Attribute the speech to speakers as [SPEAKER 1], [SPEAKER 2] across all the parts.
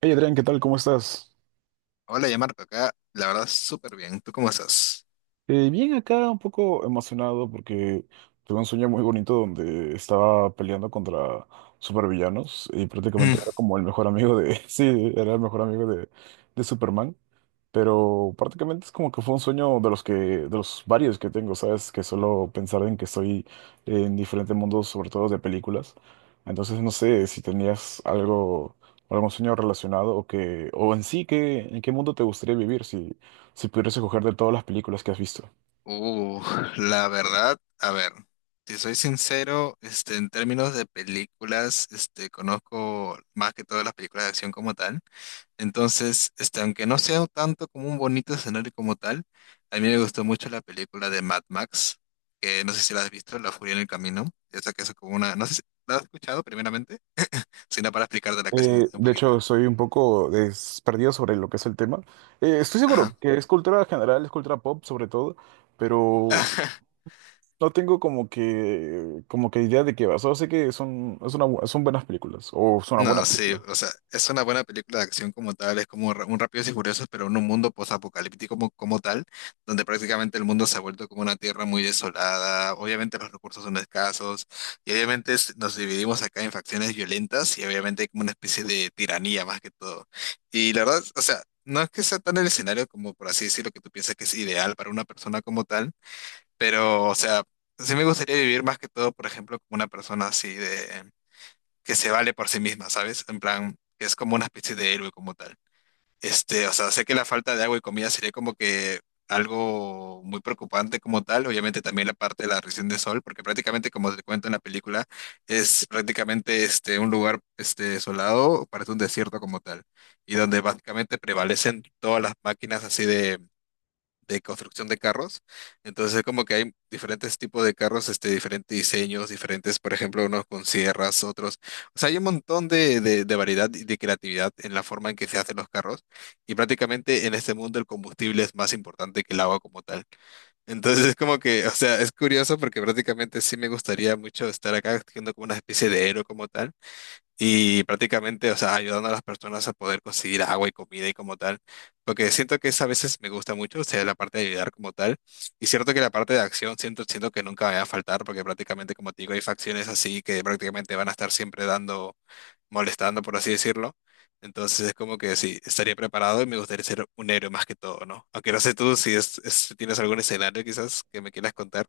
[SPEAKER 1] Hey Adrián, ¿qué tal? ¿Cómo estás?
[SPEAKER 2] Hola, ya Marco, acá la verdad súper bien. ¿Tú cómo estás?
[SPEAKER 1] Bien acá, un poco emocionado porque tuve un sueño muy bonito donde estaba peleando contra supervillanos y prácticamente era
[SPEAKER 2] Mm.
[SPEAKER 1] como el mejor amigo de... Sí, era el mejor amigo de Superman, pero prácticamente es como que fue un sueño de los varios que tengo, ¿sabes? Que solo pensar en que estoy en diferentes mundos, sobre todo de películas. Entonces no sé si tenías algo... algún sueño relacionado o en sí, que, ¿en qué mundo te gustaría vivir si, si pudieras escoger de todas las películas que has visto?
[SPEAKER 2] Uh, la verdad, a ver, si soy sincero, este, en términos de películas, este, conozco más que todas las películas de acción como tal. Entonces, este, aunque no sea tanto como un bonito escenario como tal, a mí me gustó mucho la película de Mad Max, que no sé si la has visto, La Furia en el Camino. Esa que es como una, no sé si la has escuchado primeramente, sino para explicártela casi
[SPEAKER 1] Eh,
[SPEAKER 2] un
[SPEAKER 1] de
[SPEAKER 2] poquito.
[SPEAKER 1] hecho, soy un poco perdido sobre lo que es el tema. Estoy
[SPEAKER 2] Ajá.
[SPEAKER 1] seguro que es cultura general, es cultura pop sobre todo, pero no tengo como que idea de qué va. Solo sé que son, es una son buenas películas, o son una buena
[SPEAKER 2] No, sí,
[SPEAKER 1] película.
[SPEAKER 2] o sea, es una buena película de acción como tal, es como un Rápidos y Furiosos, pero en un mundo posapocalíptico como tal, donde prácticamente el mundo se ha vuelto como una tierra muy desolada, obviamente los recursos son escasos, y obviamente nos dividimos acá en facciones violentas, y obviamente hay como una especie de tiranía más que todo. Y la verdad, o sea, no es que sea tan el escenario como, por así decirlo, que tú piensas que es ideal para una persona como tal, pero, o sea, sí me gustaría vivir más que todo, por ejemplo, como una persona así que se vale por sí misma, ¿sabes? En plan, que es como una especie de héroe como tal. Este, o sea, sé que la falta de agua y comida sería como que algo muy preocupante como tal, obviamente también la parte de la región de sol, porque prácticamente como te cuento en la película, es prácticamente este un lugar este desolado, parece un desierto como tal, y donde básicamente prevalecen todas las máquinas así de construcción de carros. Entonces es como que hay diferentes tipos de carros, este, diferentes diseños, diferentes, por ejemplo, unos con sierras, otros. O sea, hay un montón de variedad y de creatividad en la forma en que se hacen los carros. Y prácticamente en este mundo el combustible es más importante que el agua como tal. Entonces es como que, o sea, es curioso porque prácticamente sí me gustaría mucho estar acá haciendo como una especie de héroe como tal y prácticamente, o sea, ayudando a las personas a poder conseguir agua y comida y como tal, porque siento que esa a veces me gusta mucho, o sea, la parte de ayudar como tal, y cierto que la parte de acción siento que nunca me va a faltar, porque prácticamente, como te digo, hay facciones así que prácticamente van a estar siempre dando, molestando, por así decirlo, entonces es como que sí, estaría preparado y me gustaría ser un héroe más que todo, ¿no? Aunque no sé tú si tienes algún escenario quizás que me quieras contar.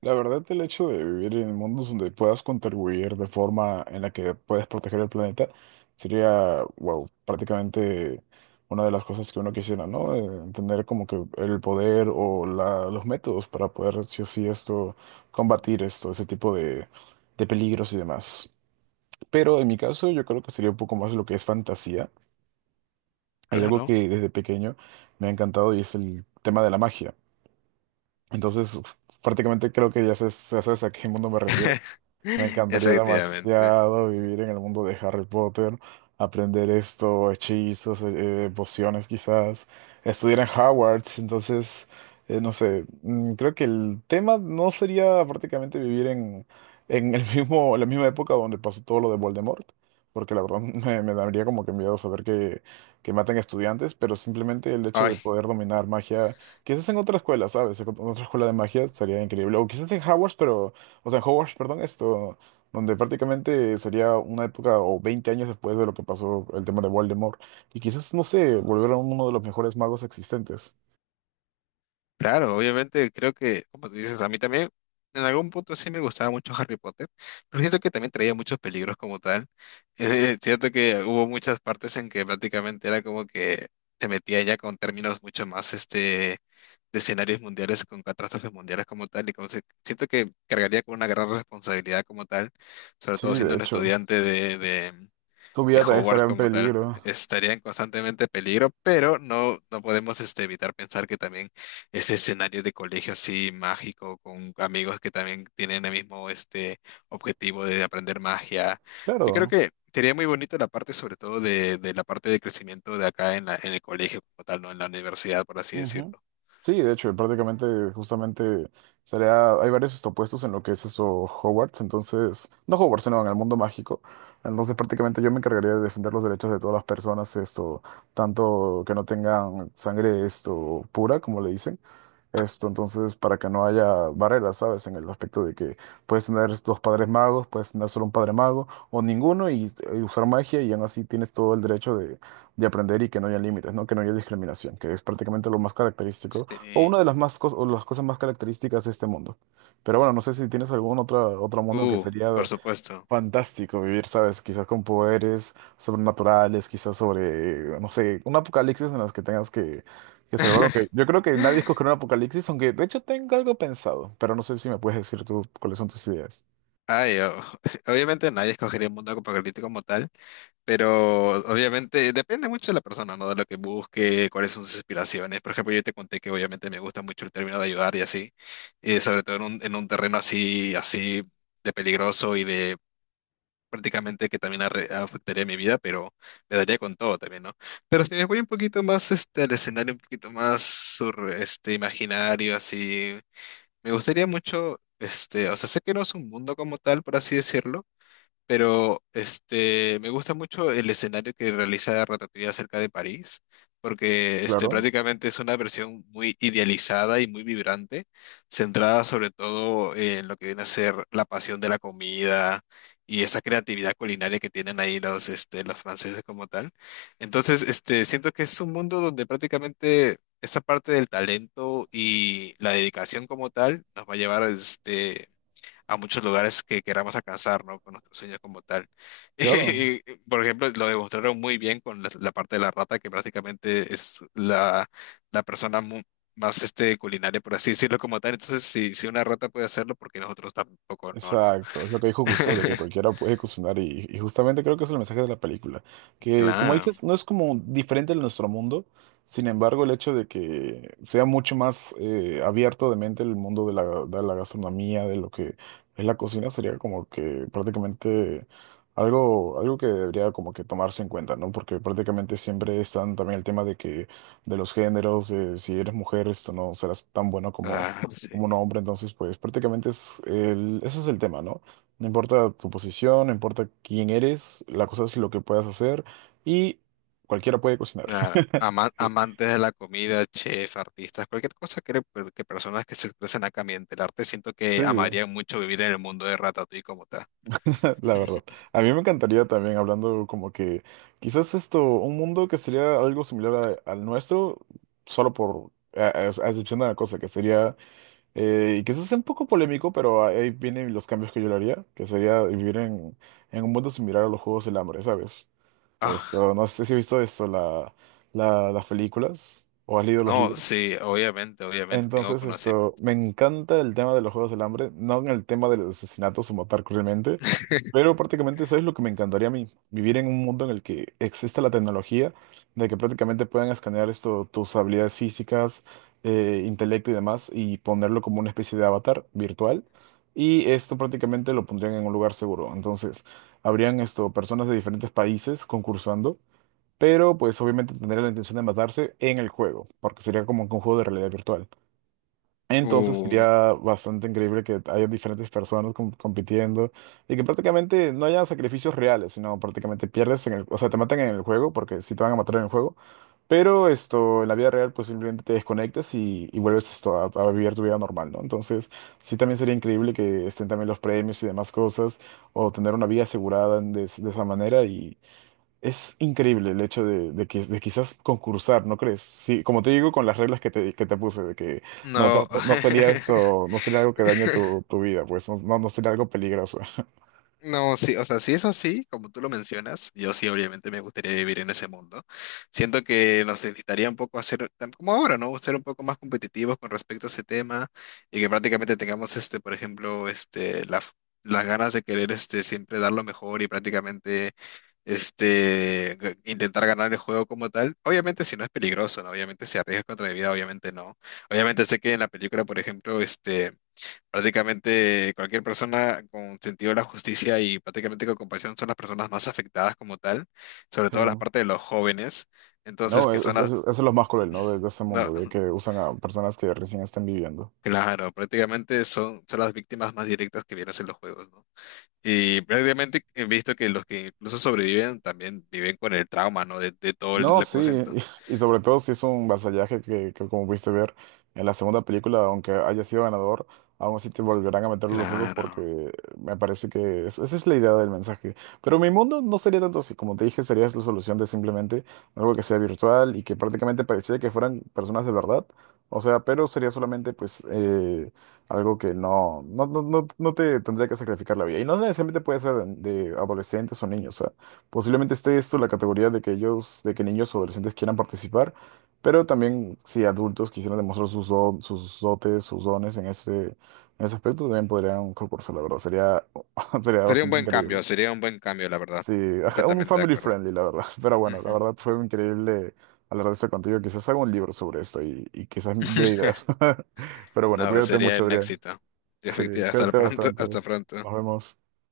[SPEAKER 1] La verdad, el hecho de vivir en mundos donde puedas contribuir de forma en la que puedes proteger el planeta sería, wow, prácticamente una de las cosas que uno quisiera, ¿no? Tener como que el poder o los métodos para poder, sí o sí, esto, combatir esto, ese tipo de peligros y demás. Pero en mi caso, yo creo que sería un poco más lo que es fantasía. Hay algo
[SPEAKER 2] Claro.
[SPEAKER 1] que desde pequeño me ha encantado, y es el tema de la magia. Entonces, prácticamente creo que ya sabes a qué mundo me refiero. Me encantaría
[SPEAKER 2] Efectivamente.
[SPEAKER 1] demasiado vivir en el mundo de Harry Potter, aprender esto, hechizos, pociones quizás, estudiar en Hogwarts, entonces, no sé, creo que el tema no sería prácticamente vivir en el mismo, la misma época donde pasó todo lo de Voldemort, porque la verdad me daría como que miedo saber que matan estudiantes, pero simplemente el hecho de
[SPEAKER 2] Ay,
[SPEAKER 1] poder dominar magia, quizás en otra escuela, ¿sabes? En otra escuela de magia estaría increíble, o quizás en Hogwarts, pero... O sea, en Hogwarts, perdón, esto, donde prácticamente sería una época o 20 años después de lo que pasó el tema de Voldemort. Y quizás, no sé, volver a uno de los mejores magos existentes.
[SPEAKER 2] claro, obviamente creo que, como tú dices, a mí también en algún punto sí me gustaba mucho Harry Potter, pero siento que también traía muchos peligros como tal. Siento que hubo muchas partes en que prácticamente era como que se metía ya con términos mucho más este de escenarios mundiales, con catástrofes mundiales como tal, y como siento que cargaría con una gran responsabilidad como tal, sobre
[SPEAKER 1] Sí,
[SPEAKER 2] todo siendo
[SPEAKER 1] de
[SPEAKER 2] un
[SPEAKER 1] hecho.
[SPEAKER 2] estudiante de,
[SPEAKER 1] Tu vida
[SPEAKER 2] de,
[SPEAKER 1] también
[SPEAKER 2] Hogwarts
[SPEAKER 1] estaría en
[SPEAKER 2] como tal
[SPEAKER 1] peligro.
[SPEAKER 2] estaría en constantemente peligro, pero no, no podemos este, evitar pensar que también ese escenario de colegio así mágico, con amigos que también tienen el mismo este, objetivo de aprender magia, yo creo
[SPEAKER 1] Claro.
[SPEAKER 2] que sería muy bonito la parte sobre todo de la parte de crecimiento de acá en en el colegio como tal, ¿no? En la universidad, por así
[SPEAKER 1] Ujú.
[SPEAKER 2] decirlo.
[SPEAKER 1] Sí, de hecho, prácticamente, justamente, estaría, hay varios opuestos en lo que es eso Hogwarts, entonces, no Hogwarts, sino en el mundo mágico. Entonces, prácticamente yo me encargaría de defender los derechos de todas las personas, esto, tanto que no tengan sangre esto pura, como le dicen. Esto, entonces, para que no haya barreras, ¿sabes? En el aspecto de que puedes tener dos padres magos, puedes tener solo un padre mago o ninguno y usar magia y aún así tienes todo el derecho de aprender y que no haya límites, ¿no? Que no haya discriminación, que es prácticamente lo más característico o
[SPEAKER 2] Sí.
[SPEAKER 1] una de las más cos- o las cosas más características de este mundo. Pero bueno, no sé si tienes algún otro mundo que
[SPEAKER 2] Por
[SPEAKER 1] sería
[SPEAKER 2] supuesto.
[SPEAKER 1] fantástico vivir, ¿sabes? Quizás con poderes sobrenaturales, quizás sobre, no sé, un apocalipsis en los que tengas que salvar. Yo creo que nadie escogerá un apocalipsis, aunque de hecho tengo algo pensado, pero no sé si me puedes decir tú cuáles son tus ideas.
[SPEAKER 2] Ay, obviamente nadie escogería un mundo apocalíptico como tal. Pero obviamente depende mucho de la persona, ¿no? De lo que busque, cuáles son sus aspiraciones. Por ejemplo, yo te conté que obviamente me gusta mucho el término de ayudar y así, sobre todo en un terreno así, así de peligroso y de prácticamente que también afectaría mi vida, pero le daría con todo también, ¿no? Pero si me voy un poquito más este, al escenario, un poquito más sur, este, imaginario, así, me gustaría mucho, este, o sea, sé que no es un mundo como tal, por así decirlo, pero este, me gusta mucho el escenario que realiza Ratatouille acerca de París, porque este,
[SPEAKER 1] Claro,
[SPEAKER 2] prácticamente es una versión muy idealizada y muy vibrante, centrada sobre todo en lo que viene a ser la pasión de la comida y esa creatividad culinaria que tienen ahí los, este, los franceses como tal. Entonces, este, siento que es un mundo donde prácticamente esa parte del talento y la dedicación como tal nos va a llevar este, a muchos lugares que queramos alcanzar, ¿no? Con nuestros sueños como tal.
[SPEAKER 1] claro.
[SPEAKER 2] Y, por ejemplo, lo demostraron muy bien con la parte de la rata, que prácticamente es la persona más este, culinaria, por así decirlo, como tal. Entonces, si una rata puede hacerlo, porque nosotros tampoco no, ¿no?
[SPEAKER 1] Exacto, es lo que dijo Gusteau, de que cualquiera puede cocinar y justamente creo que es el mensaje de la película, que como
[SPEAKER 2] Claro,
[SPEAKER 1] dices, no es como diferente de nuestro mundo, sin embargo el hecho de que sea mucho más abierto de mente el mundo de de la gastronomía, de lo que es la cocina, sería como que prácticamente algo, algo que debería como que tomarse en cuenta, ¿no? Porque prácticamente siempre están también el tema de que de los géneros, de si eres mujer, esto no serás tan bueno
[SPEAKER 2] claro, sí.
[SPEAKER 1] como un hombre, entonces pues prácticamente es el, eso es el tema, ¿no? No importa tu posición, no importa quién eres, la cosa es lo que puedas hacer y cualquiera puede cocinar.
[SPEAKER 2] Claro,
[SPEAKER 1] Sí,
[SPEAKER 2] amantes de la comida, chef, artistas, cualquier cosa que personas que se expresan acá en el arte, siento que
[SPEAKER 1] sí,
[SPEAKER 2] amarían mucho vivir en el mundo de Ratatouille como tal.
[SPEAKER 1] la verdad. A mí me encantaría también hablando como que quizás esto, un mundo que sería algo similar al nuestro, solo por, a excepción de una cosa, que sería, y quizás sea un poco polémico, pero ahí vienen los cambios que yo le haría, que sería vivir en un mundo similar a los Juegos del Hambre, ¿sabes? Esto,
[SPEAKER 2] Ah.
[SPEAKER 1] no sé si has visto esto, las películas o has leído los
[SPEAKER 2] No,
[SPEAKER 1] libros.
[SPEAKER 2] sí, obviamente, obviamente tengo
[SPEAKER 1] Entonces,
[SPEAKER 2] conocimiento.
[SPEAKER 1] esto, me encanta el tema de los Juegos del Hambre, no en el tema de los asesinatos o matar cruelmente, pero prácticamente eso es lo que me encantaría a mí, vivir en un mundo en el que exista la tecnología, de que prácticamente puedan escanear esto, tus habilidades físicas, intelecto y demás, y ponerlo como una especie de avatar virtual. Y esto prácticamente lo pondrían en un lugar seguro. Entonces, habrían esto, personas de diferentes países concursando, pero pues obviamente tendría la intención de matarse en el juego, porque sería como que un juego de realidad virtual. Entonces
[SPEAKER 2] Uh,
[SPEAKER 1] sería bastante increíble que haya diferentes personas compitiendo y que prácticamente no haya sacrificios reales, sino prácticamente pierdes en el, o sea, te matan en el juego, porque si te van a matar en el juego, pero esto, en la vida real, pues simplemente te desconectas y vuelves esto a vivir tu vida normal, ¿no? Entonces, sí también sería increíble que estén también los premios y demás cosas, o tener una vida asegurada de esa manera es increíble el hecho de de quizás concursar, ¿no crees? Sí, como te digo, con las reglas que te puse, de que no,
[SPEAKER 2] no.
[SPEAKER 1] no sería esto, no sería algo que dañe tu, tu vida, pues no, no sería algo peligroso.
[SPEAKER 2] No, sí, o sea, si es así, como tú lo mencionas, yo sí obviamente me gustaría vivir en ese mundo. Siento que nos necesitaría un poco hacer, tan como ahora, ¿no? Ser un poco más competitivos con respecto a ese tema y que prácticamente tengamos, este, por ejemplo, este, las ganas de querer, este, siempre dar lo mejor y prácticamente, este, intentar ganar el juego como tal. Obviamente si no es peligroso, ¿no? Obviamente si arriesgas contra mi vida, obviamente no. Obviamente sé que en la película, por ejemplo, este, prácticamente cualquier persona con sentido de la justicia y prácticamente con compasión son las personas más afectadas como tal, sobre
[SPEAKER 1] Sí.
[SPEAKER 2] todo las partes de los jóvenes, entonces
[SPEAKER 1] No,
[SPEAKER 2] que son las...
[SPEAKER 1] eso es lo más cruel, ¿no? De ese
[SPEAKER 2] No,
[SPEAKER 1] mundo, de que usan a personas que recién están viviendo.
[SPEAKER 2] claro, prácticamente son, son, las víctimas más directas que vienes en los juegos, ¿no? Y prácticamente he visto que los que incluso sobreviven también viven con el trauma, ¿no? de todo
[SPEAKER 1] No,
[SPEAKER 2] la
[SPEAKER 1] sí,
[SPEAKER 2] cosa.
[SPEAKER 1] y sobre todo si es un vasallaje que como pudiste ver en la segunda película, aunque haya sido ganador, aún así te volverán a meter los juegos
[SPEAKER 2] Claro.
[SPEAKER 1] porque me parece que esa es la idea del mensaje. Pero mi mundo no sería tanto así, como te dije, sería la solución de simplemente algo que sea virtual y que prácticamente pareciera que fueran personas de verdad. O sea, pero sería solamente pues algo que no, no te tendría que sacrificar la vida. Y no necesariamente puede ser de adolescentes o niños. Posiblemente esté esto en la categoría de que ellos, de que niños o adolescentes quieran participar, pero también si adultos quisieran demostrar sus, sus dotes, sus dones en ese aspecto, también podrían concursar, la verdad. Sería, sería
[SPEAKER 2] Sería un
[SPEAKER 1] bastante
[SPEAKER 2] buen cambio,
[SPEAKER 1] increíble.
[SPEAKER 2] sería un buen cambio, la verdad.
[SPEAKER 1] Sí, ajá, un
[SPEAKER 2] Completamente de
[SPEAKER 1] family
[SPEAKER 2] acuerdo.
[SPEAKER 1] friendly, la verdad. Pero bueno, la
[SPEAKER 2] Ujú.
[SPEAKER 1] verdad fue increíble hablar de esto contigo. Quizás haga un libro sobre esto y quizás de ideas. Pero bueno,
[SPEAKER 2] No,
[SPEAKER 1] cuídate
[SPEAKER 2] sería
[SPEAKER 1] mucho,
[SPEAKER 2] un
[SPEAKER 1] Adrián.
[SPEAKER 2] éxito.
[SPEAKER 1] Sí,
[SPEAKER 2] Efectivamente,
[SPEAKER 1] cuídate bastante.
[SPEAKER 2] hasta pronto.
[SPEAKER 1] Nos vemos.